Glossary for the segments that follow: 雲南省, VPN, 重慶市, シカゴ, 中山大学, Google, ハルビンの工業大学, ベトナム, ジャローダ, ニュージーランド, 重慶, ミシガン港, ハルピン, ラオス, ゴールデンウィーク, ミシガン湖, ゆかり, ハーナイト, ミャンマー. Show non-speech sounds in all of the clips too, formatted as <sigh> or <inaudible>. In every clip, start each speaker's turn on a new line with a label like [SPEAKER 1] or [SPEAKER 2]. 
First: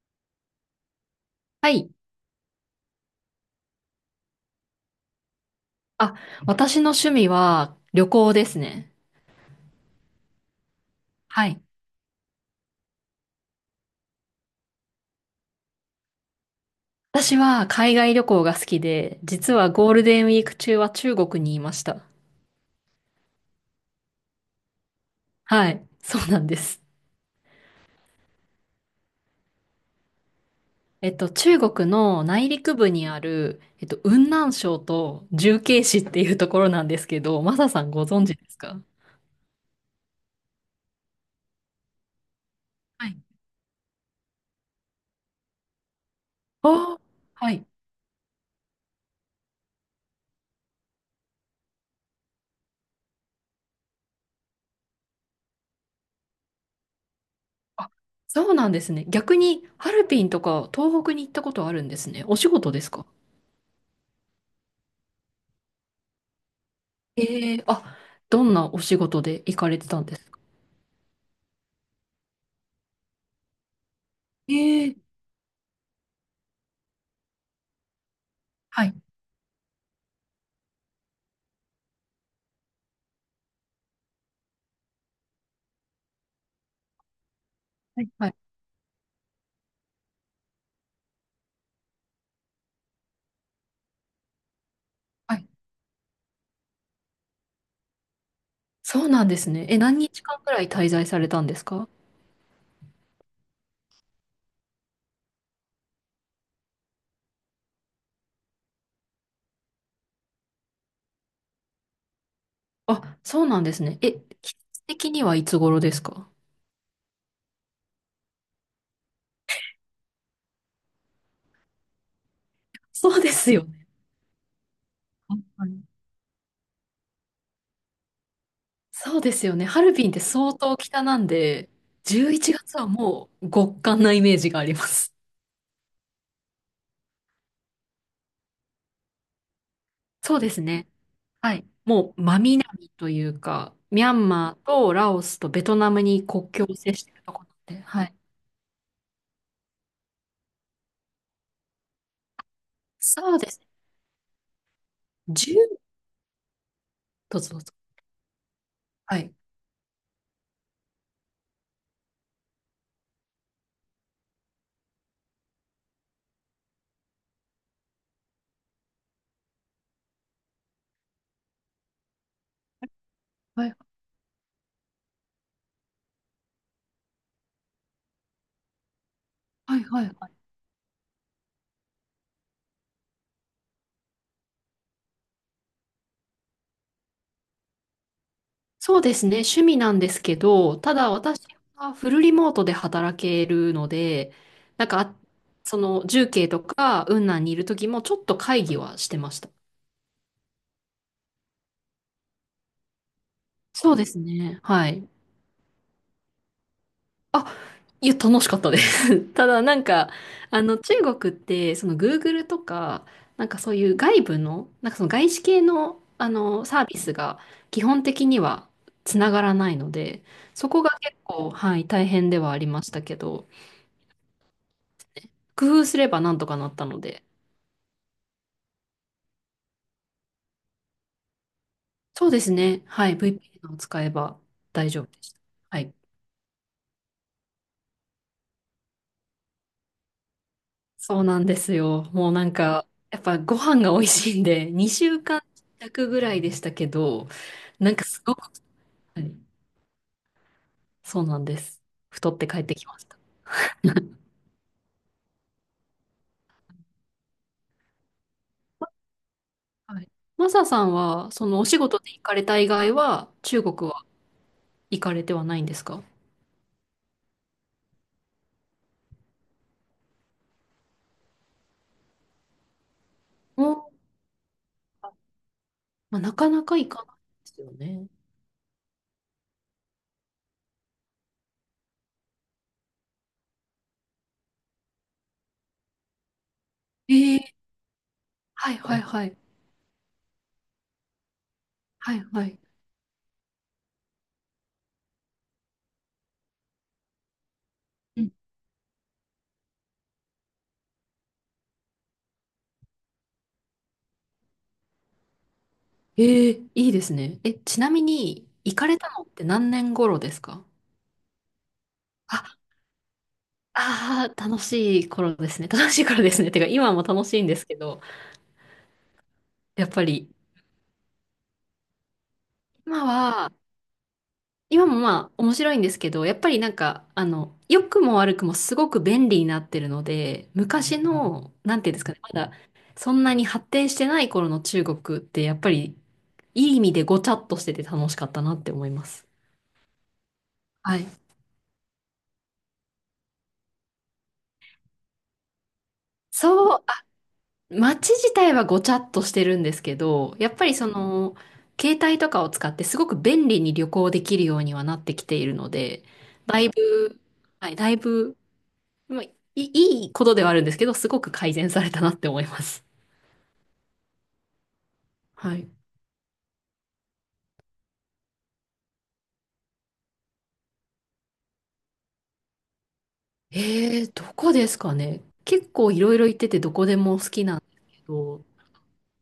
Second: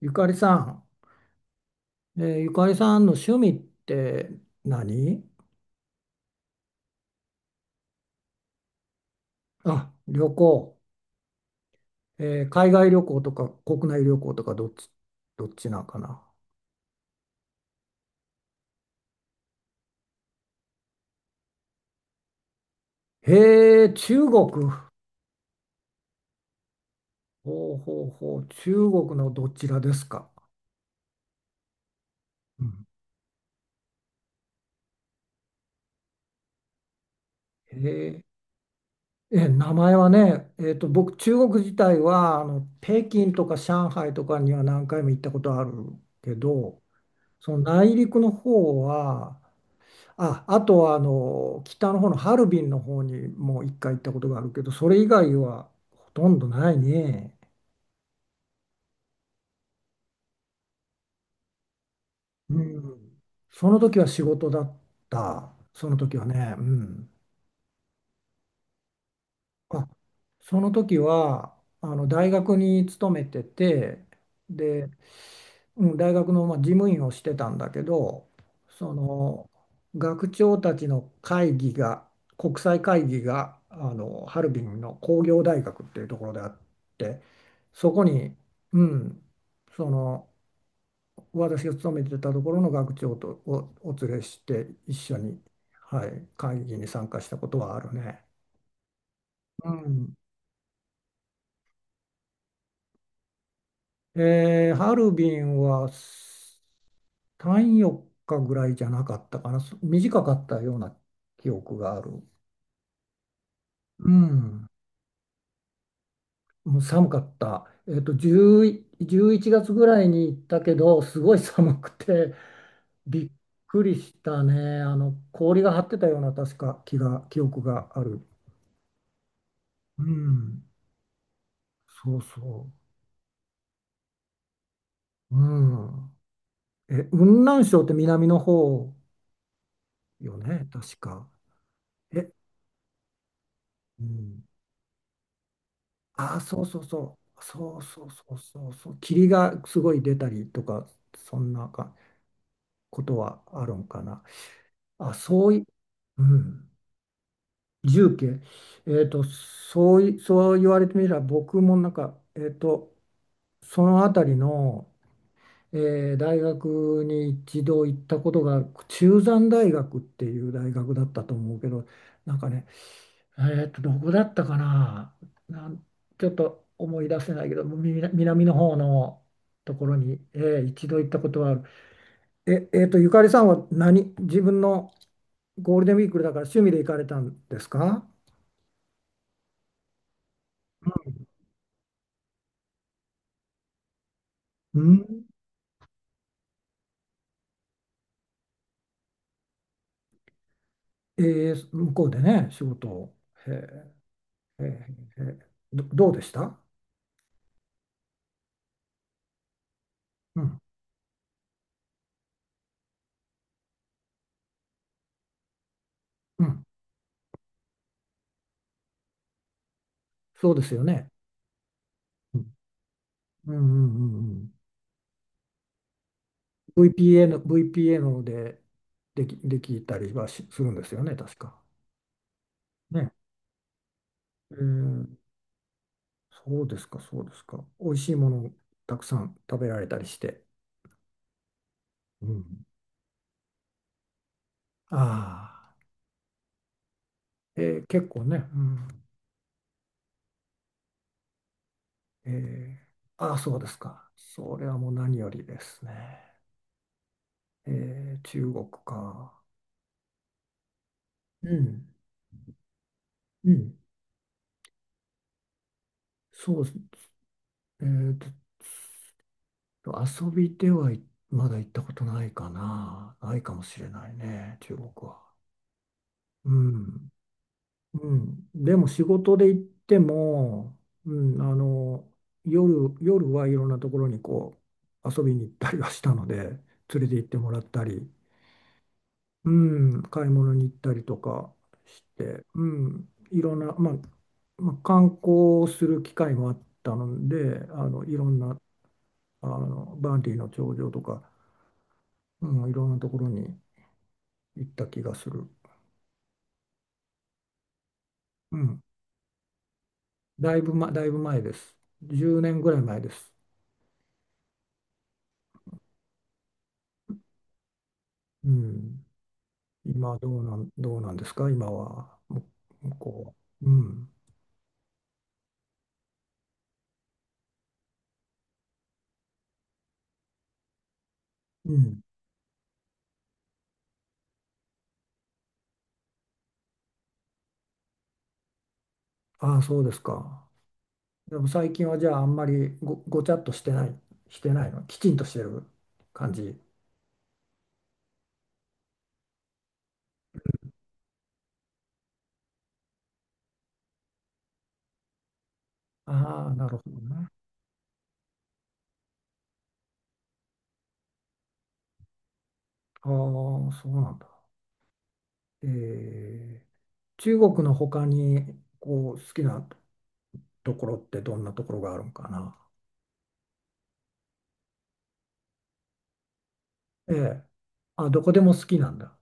[SPEAKER 1] ゆかりさん、
[SPEAKER 2] はい。
[SPEAKER 1] ゆかりさんの趣味って何？
[SPEAKER 2] あ、私の趣味は旅行ですね。
[SPEAKER 1] あ、旅行。
[SPEAKER 2] はい。
[SPEAKER 1] 海外旅行とか国内旅行とかどっちなんかな。
[SPEAKER 2] 私は海外旅行が好きで、実はゴールデンウィーク中は中国にいました。
[SPEAKER 1] へえ、中国。
[SPEAKER 2] はい。そうなんです。
[SPEAKER 1] ほうほうほう、中国のどちらですか？
[SPEAKER 2] 中国の内
[SPEAKER 1] う
[SPEAKER 2] 陸
[SPEAKER 1] ん、
[SPEAKER 2] 部にある、雲南省と重慶市っていうところなんですけど、マサさ
[SPEAKER 1] へ
[SPEAKER 2] んご
[SPEAKER 1] え、
[SPEAKER 2] 存知ですか？
[SPEAKER 1] 名前はね、僕、中国自体は北
[SPEAKER 2] はい。
[SPEAKER 1] 京とか上海とかには何回も行ったことあるけど、
[SPEAKER 2] あー、は
[SPEAKER 1] その
[SPEAKER 2] い。
[SPEAKER 1] 内陸の方は、あ、あとは北の方のハルビンの方にも一回行ったことがあるけど、それ以外はほとんどないね。
[SPEAKER 2] あ、そうなんですね。逆に、ハルピンとか東北に行ったことあるんですね。お仕
[SPEAKER 1] う
[SPEAKER 2] 事ですか？
[SPEAKER 1] ん。その時は仕事だった。その時はね。うん。
[SPEAKER 2] ええー、あ、どんなお仕事で行かれ
[SPEAKER 1] あ、
[SPEAKER 2] てたんですか？
[SPEAKER 1] その時はあの大学に勤めてて、で、
[SPEAKER 2] ええ、
[SPEAKER 1] うん、大学のまあ事務員をしてたんだけど、
[SPEAKER 2] は
[SPEAKER 1] そ
[SPEAKER 2] い、
[SPEAKER 1] の学長たちの会議が国際会議がハルビンの工業大学っていうところであって、そ
[SPEAKER 2] は
[SPEAKER 1] こ
[SPEAKER 2] い、は
[SPEAKER 1] に、
[SPEAKER 2] い、
[SPEAKER 1] うん、その私が勤めてたところの学長とお連れして一緒
[SPEAKER 2] は
[SPEAKER 1] に、
[SPEAKER 2] い。
[SPEAKER 1] はい、会議に参加したことはあるね。
[SPEAKER 2] そうなんですね。
[SPEAKER 1] う
[SPEAKER 2] え、何
[SPEAKER 1] ん、
[SPEAKER 2] 日間くらい滞在されたんですか？
[SPEAKER 1] ハルビンはさんよっかぐらいじゃなかったかな、短かったような記憶がある。
[SPEAKER 2] あ、そうなんですね。
[SPEAKER 1] う
[SPEAKER 2] え、季
[SPEAKER 1] ん、
[SPEAKER 2] 節的にはいつ頃ですか？
[SPEAKER 1] もう寒かった。10、1月ぐらいに行ったけど、すごい寒くて、
[SPEAKER 2] そう
[SPEAKER 1] び
[SPEAKER 2] で
[SPEAKER 1] っ
[SPEAKER 2] すよ
[SPEAKER 1] く
[SPEAKER 2] ね。
[SPEAKER 1] りしたね。あの、
[SPEAKER 2] 本
[SPEAKER 1] 氷
[SPEAKER 2] 当
[SPEAKER 1] が張
[SPEAKER 2] に
[SPEAKER 1] ってたような、確か記憶がある。
[SPEAKER 2] そうですよね。ハル
[SPEAKER 1] う
[SPEAKER 2] ビンって相
[SPEAKER 1] ん、
[SPEAKER 2] 当北なんで、
[SPEAKER 1] そう
[SPEAKER 2] 11
[SPEAKER 1] そ
[SPEAKER 2] 月はもう極寒なイメージがあります。
[SPEAKER 1] う。うん。雲南省って南の方よ
[SPEAKER 2] そうです
[SPEAKER 1] ね、
[SPEAKER 2] ね。
[SPEAKER 1] 確か。
[SPEAKER 2] はい。もう
[SPEAKER 1] え、
[SPEAKER 2] 真南というか、
[SPEAKER 1] う
[SPEAKER 2] ミャン
[SPEAKER 1] ん、
[SPEAKER 2] マーとラオスとベトナムに
[SPEAKER 1] ああ、
[SPEAKER 2] 国
[SPEAKER 1] そ
[SPEAKER 2] 境
[SPEAKER 1] う
[SPEAKER 2] を
[SPEAKER 1] そう
[SPEAKER 2] 接してい
[SPEAKER 1] そ
[SPEAKER 2] ると
[SPEAKER 1] う、
[SPEAKER 2] ころな
[SPEAKER 1] そ
[SPEAKER 2] んで、
[SPEAKER 1] う
[SPEAKER 2] は
[SPEAKER 1] そう
[SPEAKER 2] い。
[SPEAKER 1] そうそう、そう霧がすごい出たりとか、そんなこと
[SPEAKER 2] そう
[SPEAKER 1] は
[SPEAKER 2] です
[SPEAKER 1] あ
[SPEAKER 2] ね。
[SPEAKER 1] るんかな。あ、そうい、
[SPEAKER 2] 10、
[SPEAKER 1] うん、
[SPEAKER 2] どうぞどうぞ。
[SPEAKER 1] 重慶、
[SPEAKER 2] はい。
[SPEAKER 1] そうい、そう言われてみれば、僕もなんか、その辺りの、大学に一度行ったことがある、中山大学っていう大学だったと思うけど、なんかね、
[SPEAKER 2] はい、
[SPEAKER 1] どこだったかな、なん、ちょっと思い出せないけど、南の方のと
[SPEAKER 2] はい、
[SPEAKER 1] ころ
[SPEAKER 2] はい。
[SPEAKER 1] に、
[SPEAKER 2] はい。
[SPEAKER 1] 一度行ったことはある。ゆかりさんは何、自分のゴールデンウィークだから趣味で行かれたんですか？
[SPEAKER 2] そうですね、趣味なんですけど、ただ私はフルリモートで働けるので、
[SPEAKER 1] う
[SPEAKER 2] なんか、
[SPEAKER 1] ん。
[SPEAKER 2] その重慶とか雲南にいる時もちょっと会議はしてました。
[SPEAKER 1] え向こうでね、仕事を。へ
[SPEAKER 2] そうですね、
[SPEAKER 1] え、へ
[SPEAKER 2] はい。
[SPEAKER 1] え、へえ、どうでした？
[SPEAKER 2] あ、いや、楽しかったです。<laughs> ただなんか、
[SPEAKER 1] うん、
[SPEAKER 2] あの、中国って、その Google とか、なんかそういう外部の、なんかその外資系の、あ
[SPEAKER 1] うん、
[SPEAKER 2] の、サービスが基本的にはつながらないので、
[SPEAKER 1] そうで
[SPEAKER 2] そ
[SPEAKER 1] す
[SPEAKER 2] こ
[SPEAKER 1] よ
[SPEAKER 2] が
[SPEAKER 1] ね。
[SPEAKER 2] 結構、はい、大変
[SPEAKER 1] う
[SPEAKER 2] で
[SPEAKER 1] ん、
[SPEAKER 2] はありましたけど、
[SPEAKER 1] うん、うん、うん。
[SPEAKER 2] 工夫すればなんとかなったので。
[SPEAKER 1] VPN で、できたりはしするんですよね、確か。
[SPEAKER 2] そうですね。は
[SPEAKER 1] ね、
[SPEAKER 2] い。VPN を使えば
[SPEAKER 1] え
[SPEAKER 2] 大丈
[SPEAKER 1] ー、
[SPEAKER 2] 夫でした。はい。
[SPEAKER 1] そうですか、そうですか。美味しいものたくさん食べられたりして。
[SPEAKER 2] そうなんですよ。
[SPEAKER 1] う
[SPEAKER 2] もうなん
[SPEAKER 1] ん。
[SPEAKER 2] か、やっぱご飯が美味しいんで、<laughs>
[SPEAKER 1] あ
[SPEAKER 2] 2週間
[SPEAKER 1] あ、
[SPEAKER 2] 弱ぐらいでしたけど、なんか
[SPEAKER 1] 結
[SPEAKER 2] す
[SPEAKER 1] 構
[SPEAKER 2] ご
[SPEAKER 1] ね。
[SPEAKER 2] く、
[SPEAKER 1] うん。
[SPEAKER 2] はい、そうなんです。太って帰って
[SPEAKER 1] えー
[SPEAKER 2] きました。
[SPEAKER 1] ああ、そうですか。それはもう何よりですね。中国か。
[SPEAKER 2] はい。マサさんは、そ
[SPEAKER 1] う
[SPEAKER 2] のお仕
[SPEAKER 1] ん。
[SPEAKER 2] 事で行かれた以外は、
[SPEAKER 1] う
[SPEAKER 2] 中
[SPEAKER 1] ん。
[SPEAKER 2] 国は行かれてはないんですか？
[SPEAKER 1] そうです。えー遊びで、はい、まだ行ったことないかな。ないかも
[SPEAKER 2] お、
[SPEAKER 1] しれないね、中国は。
[SPEAKER 2] まあ、なか
[SPEAKER 1] う
[SPEAKER 2] なか行か
[SPEAKER 1] ん。
[SPEAKER 2] ないですよ
[SPEAKER 1] う
[SPEAKER 2] ね。
[SPEAKER 1] ん、でも仕事で行っても、うん、夜はいろんなところにこう遊びに行ったりはしたので、連れて行っ
[SPEAKER 2] え
[SPEAKER 1] ても
[SPEAKER 2] え、
[SPEAKER 1] らったり、
[SPEAKER 2] はいはいはい。
[SPEAKER 1] うん、買い物に行ったりとかし
[SPEAKER 2] はい
[SPEAKER 1] て、
[SPEAKER 2] はい。
[SPEAKER 1] うん、いろんな、まあ、観光する機会もあったので、い
[SPEAKER 2] う
[SPEAKER 1] ろ
[SPEAKER 2] ん、
[SPEAKER 1] んなバンディの頂上とか、うん、いろんなところに行った気がする、
[SPEAKER 2] ええ、いいですね。え、ちなみに、
[SPEAKER 1] う
[SPEAKER 2] 行
[SPEAKER 1] ん、
[SPEAKER 2] かれたのって何年頃です
[SPEAKER 1] だい
[SPEAKER 2] か？
[SPEAKER 1] ぶ、ま、だいぶ前です、10
[SPEAKER 2] あ、
[SPEAKER 1] 年ぐらい前です。
[SPEAKER 2] ああ、楽しい頃ですね。<laughs> 楽しい頃ですね。てか、今も楽しいんですけど、
[SPEAKER 1] うん、
[SPEAKER 2] やっぱ
[SPEAKER 1] 今
[SPEAKER 2] り、
[SPEAKER 1] どうなんですか、今は。向
[SPEAKER 2] 今
[SPEAKER 1] こ
[SPEAKER 2] は、
[SPEAKER 1] うは？うん。
[SPEAKER 2] 今もまあ、面白いんですけど、やっぱりなんか、あの、良くも悪くもすごく便利になってるので、昔の、
[SPEAKER 1] う
[SPEAKER 2] なんていうんで
[SPEAKER 1] ん。
[SPEAKER 2] すかね、まだ、そんなに発展してない頃の中国って、やっぱり、いい意味でごちゃっとしてて楽しかったなって思います。
[SPEAKER 1] ああ、そうですか。
[SPEAKER 2] はい。
[SPEAKER 1] でも最近はじゃああんまりごちゃっとしてない、してないの。きちんとしてる感じ。
[SPEAKER 2] そう、街自体はごちゃっとしてるんですけど、やっぱりその、携帯とかを使ってすごく便利に旅行できるようにはなってきているので、
[SPEAKER 1] ああ、
[SPEAKER 2] だ
[SPEAKER 1] な
[SPEAKER 2] い
[SPEAKER 1] るほど
[SPEAKER 2] ぶ、
[SPEAKER 1] ね。
[SPEAKER 2] はい、だいぶ、まあ、いいいことではあるんですけど、すごく改善されたなって思います。
[SPEAKER 1] ああ、そうなんだ。
[SPEAKER 2] は
[SPEAKER 1] え
[SPEAKER 2] い。
[SPEAKER 1] ー、中国の他にこう好きなところってどんなところがあるんかな。
[SPEAKER 2] どこですかね。結構いろいろ行っててどこで
[SPEAKER 1] え
[SPEAKER 2] も好
[SPEAKER 1] え。
[SPEAKER 2] きなんですけ
[SPEAKER 1] あ、どこで
[SPEAKER 2] ど、
[SPEAKER 1] も好きなんだ。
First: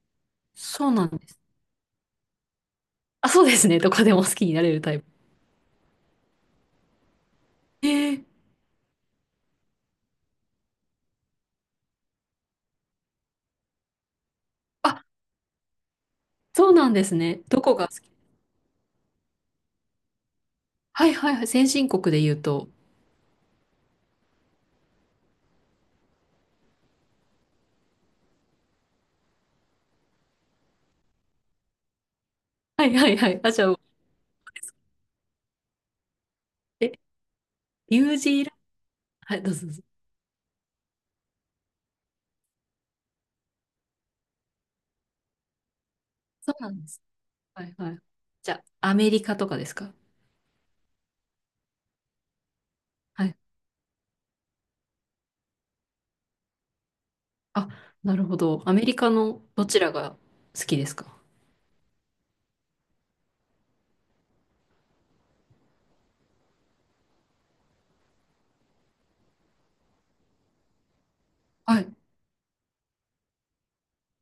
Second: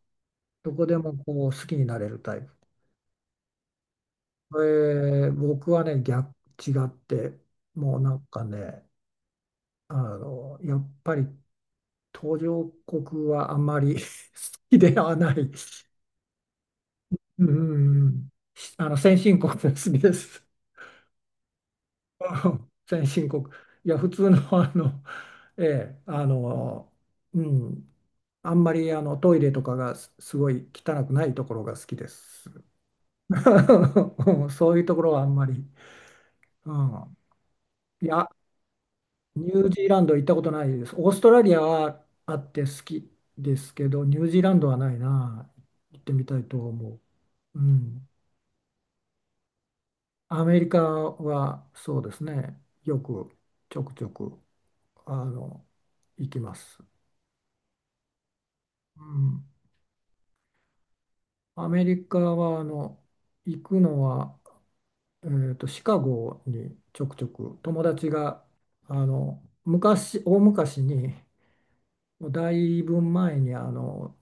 [SPEAKER 1] どこ
[SPEAKER 2] そう
[SPEAKER 1] で
[SPEAKER 2] なん
[SPEAKER 1] も
[SPEAKER 2] です。
[SPEAKER 1] こう好きになれるタイプ。
[SPEAKER 2] あ、そうですね。どこでも好きになれるタイプ。
[SPEAKER 1] 僕はね、逆、違って、
[SPEAKER 2] え
[SPEAKER 1] もうな
[SPEAKER 2] ー、
[SPEAKER 1] んかね、やっぱり途上国はあんまり <laughs> 好きで
[SPEAKER 2] あ、
[SPEAKER 1] はない。
[SPEAKER 2] そうなんですね。
[SPEAKER 1] う
[SPEAKER 2] どこが好き？
[SPEAKER 1] ん、先進国が好きです。
[SPEAKER 2] はいはいはい。先進国で言う
[SPEAKER 1] <laughs> う
[SPEAKER 2] と。
[SPEAKER 1] ん、先進国。いや、普通の、ええ、うん、あんまりトイレとかがすごい汚くないところが好きです。
[SPEAKER 2] はいはいはい。あ、じゃあ、
[SPEAKER 1] <laughs> そういうところはあんまり。う
[SPEAKER 2] え、
[SPEAKER 1] ん、
[SPEAKER 2] ニ
[SPEAKER 1] い
[SPEAKER 2] ュー
[SPEAKER 1] や、
[SPEAKER 2] ジーランド、はい、ど
[SPEAKER 1] ニ
[SPEAKER 2] う
[SPEAKER 1] ュ
[SPEAKER 2] ぞ
[SPEAKER 1] ー
[SPEAKER 2] どうぞ。
[SPEAKER 1] ジーランド行ったことないです。オーストラリアはあって好きですけど、ニュージーランドはないな。行ってみたい
[SPEAKER 2] そ
[SPEAKER 1] と
[SPEAKER 2] うなんで
[SPEAKER 1] 思
[SPEAKER 2] す。
[SPEAKER 1] う。う
[SPEAKER 2] はいはい。
[SPEAKER 1] ん。
[SPEAKER 2] じゃあ、アメリカとかですか？
[SPEAKER 1] アメリカはそうですね。よ
[SPEAKER 2] は
[SPEAKER 1] く
[SPEAKER 2] い。
[SPEAKER 1] ちょくちょくあの行きます。
[SPEAKER 2] あ、なるほど。アメリ
[SPEAKER 1] う
[SPEAKER 2] カの
[SPEAKER 1] ん。
[SPEAKER 2] どちらが好きですか？
[SPEAKER 1] アメリカは行くのは、シカゴにちょくちょく友達が大昔に、
[SPEAKER 2] はい。う
[SPEAKER 1] もうだいぶ前に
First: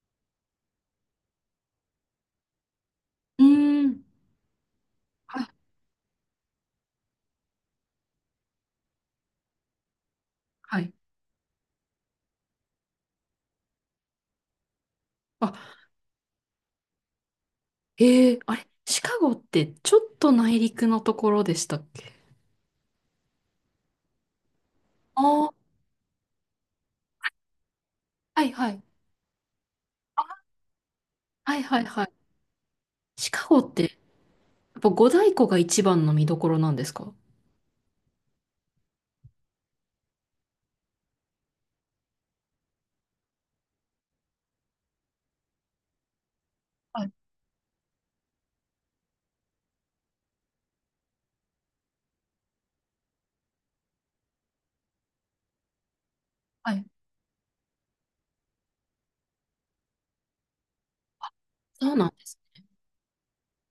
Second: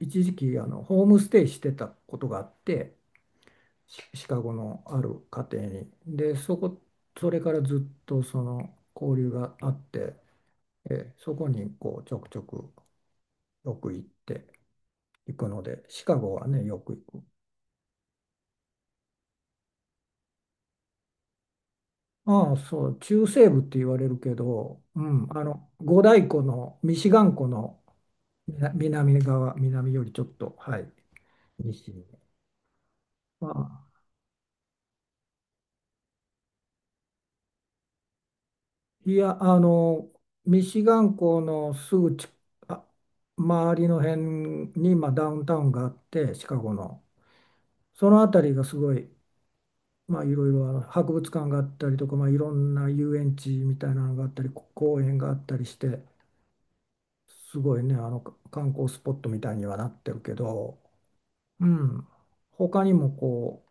[SPEAKER 1] 一時期ホームステイしてたことがあって、
[SPEAKER 2] ーん。
[SPEAKER 1] シカゴのある
[SPEAKER 2] は
[SPEAKER 1] 家
[SPEAKER 2] い。
[SPEAKER 1] 庭に、で、そこ、それからずっとその交流があって、
[SPEAKER 2] はい。
[SPEAKER 1] そこにこうちょくちょくよく行って行く
[SPEAKER 2] あ、
[SPEAKER 1] のでシカゴはねよく行く。
[SPEAKER 2] あれ、シカゴってちょっと内陸のところでしたっけ？
[SPEAKER 1] ああ、そう、中西部って言われるけど、う
[SPEAKER 2] あ
[SPEAKER 1] ん、
[SPEAKER 2] あー、
[SPEAKER 1] 五大湖のミシガン湖の
[SPEAKER 2] はいは
[SPEAKER 1] 南
[SPEAKER 2] い。
[SPEAKER 1] 南側南より、ちょっと、はい、
[SPEAKER 2] はいはい
[SPEAKER 1] 西
[SPEAKER 2] は
[SPEAKER 1] に。
[SPEAKER 2] い。シ
[SPEAKER 1] ま
[SPEAKER 2] カゴって、や
[SPEAKER 1] あ、
[SPEAKER 2] っぱ五大湖が一番の見どころなんですか？
[SPEAKER 1] いや、ミシガン港のすぐあ、周りの辺に、まあ、ダウンタウンがあって、シカゴの。
[SPEAKER 2] はい
[SPEAKER 1] その辺りがすごい、まあ、いろいろあの博物館があったりとか、まあ、いろんな遊園地みたいなのがあったり、公園があったりして、
[SPEAKER 2] はい。
[SPEAKER 1] すごいね、あのか観光スポットみたいにはなってるけど、う
[SPEAKER 2] そうな
[SPEAKER 1] ん、
[SPEAKER 2] んです。
[SPEAKER 1] 他にもこ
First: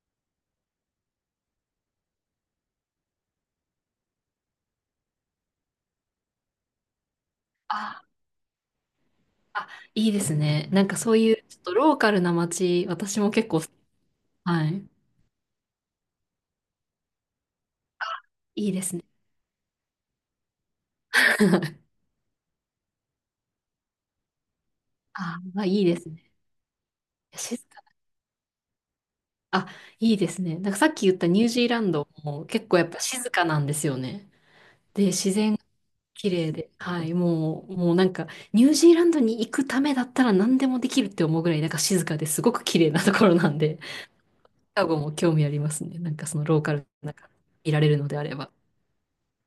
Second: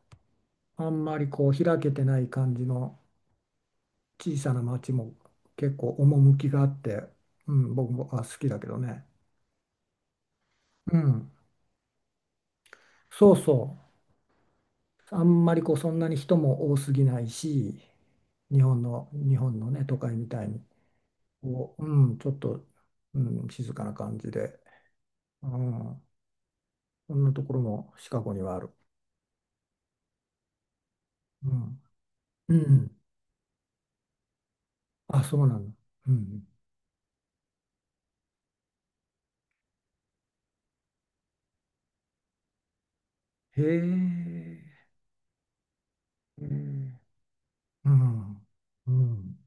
[SPEAKER 1] う、あんまりこう開けてない感じの小さな町も結構趣があって、うん、僕
[SPEAKER 2] あー
[SPEAKER 1] も好きだけどね。
[SPEAKER 2] あ、いいですね。なん
[SPEAKER 1] う
[SPEAKER 2] かそう
[SPEAKER 1] ん、
[SPEAKER 2] いうちょっとローカルな街、私も
[SPEAKER 1] そう
[SPEAKER 2] 結構好。
[SPEAKER 1] そ
[SPEAKER 2] はい。
[SPEAKER 1] う。あんまりこうそんなに人も多すぎないし、
[SPEAKER 2] いいですね。
[SPEAKER 1] 日本のね、都会みたいに、こう、
[SPEAKER 2] <laughs>
[SPEAKER 1] うん、ちょっと、うん、静かな感じで、
[SPEAKER 2] あ
[SPEAKER 1] う
[SPEAKER 2] ー、まあ、いいで
[SPEAKER 1] ん、
[SPEAKER 2] すね。
[SPEAKER 1] そんなとこ
[SPEAKER 2] 静
[SPEAKER 1] ろ
[SPEAKER 2] か。
[SPEAKER 1] もシカゴにはある。
[SPEAKER 2] あ、いいですね。なんかさっき言ったニュ
[SPEAKER 1] う
[SPEAKER 2] ージーラ
[SPEAKER 1] ん、
[SPEAKER 2] ンドも
[SPEAKER 1] う
[SPEAKER 2] 結構やっ
[SPEAKER 1] ん、
[SPEAKER 2] ぱ静かなんですよね。で、
[SPEAKER 1] あ、
[SPEAKER 2] 自
[SPEAKER 1] そう
[SPEAKER 2] 然
[SPEAKER 1] な
[SPEAKER 2] が
[SPEAKER 1] んだ。う
[SPEAKER 2] 綺
[SPEAKER 1] ん、
[SPEAKER 2] 麗で、はい、もう、もうなんかニュージーランドに行くためだったら何でもできるって思うぐらいなんか静かですごく綺麗なところなん
[SPEAKER 1] へ
[SPEAKER 2] で、<laughs> シカ
[SPEAKER 1] え、
[SPEAKER 2] ゴも興味ありますね。なんかその
[SPEAKER 1] う
[SPEAKER 2] ローカルなんかいら
[SPEAKER 1] う
[SPEAKER 2] れるのであれ
[SPEAKER 1] ん、
[SPEAKER 2] ば。
[SPEAKER 1] うん。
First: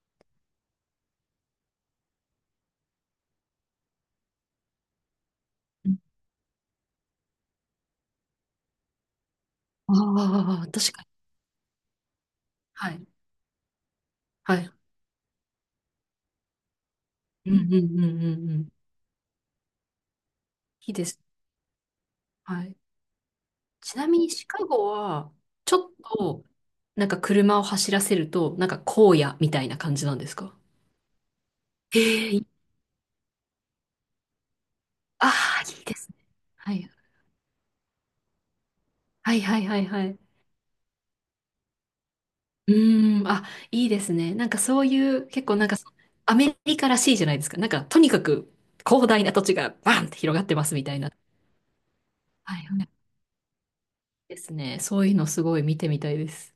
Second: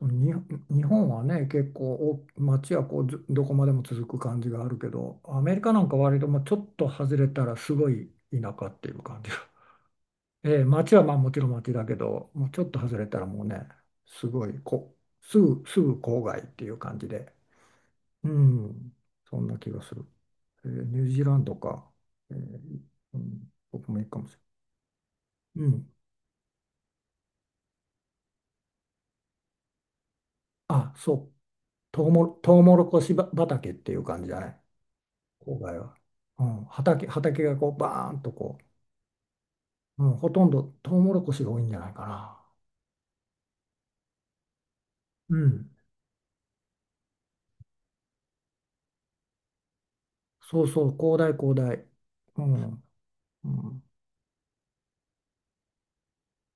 [SPEAKER 1] に日本はね、結構街はこう、ずどこまでも続く感じがあるけど、アメリカなん
[SPEAKER 2] う
[SPEAKER 1] か
[SPEAKER 2] ん、
[SPEAKER 1] 割ともうちょっと外れたらすごい田舎っていう感じが、<laughs> え
[SPEAKER 2] あ
[SPEAKER 1] え、
[SPEAKER 2] あ、確
[SPEAKER 1] 街
[SPEAKER 2] か
[SPEAKER 1] は
[SPEAKER 2] に。
[SPEAKER 1] まあもちろん街だけど、もうちょっと
[SPEAKER 2] は
[SPEAKER 1] 外れ
[SPEAKER 2] い。
[SPEAKER 1] たらもうね、すご
[SPEAKER 2] は
[SPEAKER 1] い
[SPEAKER 2] い。
[SPEAKER 1] すぐ郊外っていう感じで、
[SPEAKER 2] うんうんうん
[SPEAKER 1] う
[SPEAKER 2] うんうん。
[SPEAKER 1] ん、そんな気がする、
[SPEAKER 2] いい
[SPEAKER 1] ニ
[SPEAKER 2] で
[SPEAKER 1] ュー
[SPEAKER 2] す。
[SPEAKER 1] ジーランドか、ええ、
[SPEAKER 2] はい。
[SPEAKER 1] うん、僕
[SPEAKER 2] ち
[SPEAKER 1] もいい
[SPEAKER 2] なみ
[SPEAKER 1] かも
[SPEAKER 2] に
[SPEAKER 1] し
[SPEAKER 2] シカゴは、
[SPEAKER 1] れない、
[SPEAKER 2] ち
[SPEAKER 1] う
[SPEAKER 2] ょ
[SPEAKER 1] ん、
[SPEAKER 2] っと、なんか車を走らせると、なんか荒野みたいな感じなんですか？
[SPEAKER 1] あ、そう、
[SPEAKER 2] ええ、い、
[SPEAKER 1] トウモロコシ畑っていう感じだね、
[SPEAKER 2] あ
[SPEAKER 1] 郊
[SPEAKER 2] あー、
[SPEAKER 1] 外
[SPEAKER 2] いいで
[SPEAKER 1] は。
[SPEAKER 2] すね。
[SPEAKER 1] うん、
[SPEAKER 2] はい。
[SPEAKER 1] 畑がこうバーンと、こ
[SPEAKER 2] はいはいはい
[SPEAKER 1] う、
[SPEAKER 2] は
[SPEAKER 1] うん、
[SPEAKER 2] い。
[SPEAKER 1] ほとんどトウモロコシが多いんじゃないかな。
[SPEAKER 2] うーん、あ、いいですね。なんかそういう、
[SPEAKER 1] う
[SPEAKER 2] 結構なん
[SPEAKER 1] ん、
[SPEAKER 2] かそ、アメリカらしいじゃないですか。なんか、とにかく広大な土地がバンって広がって
[SPEAKER 1] そ
[SPEAKER 2] ま
[SPEAKER 1] う
[SPEAKER 2] すみ
[SPEAKER 1] そう、
[SPEAKER 2] たいな。
[SPEAKER 1] 広大、広大。う
[SPEAKER 2] はい
[SPEAKER 1] ん、
[SPEAKER 2] はい。
[SPEAKER 1] うん、
[SPEAKER 2] ですね。そういうのすごい見てみたいです。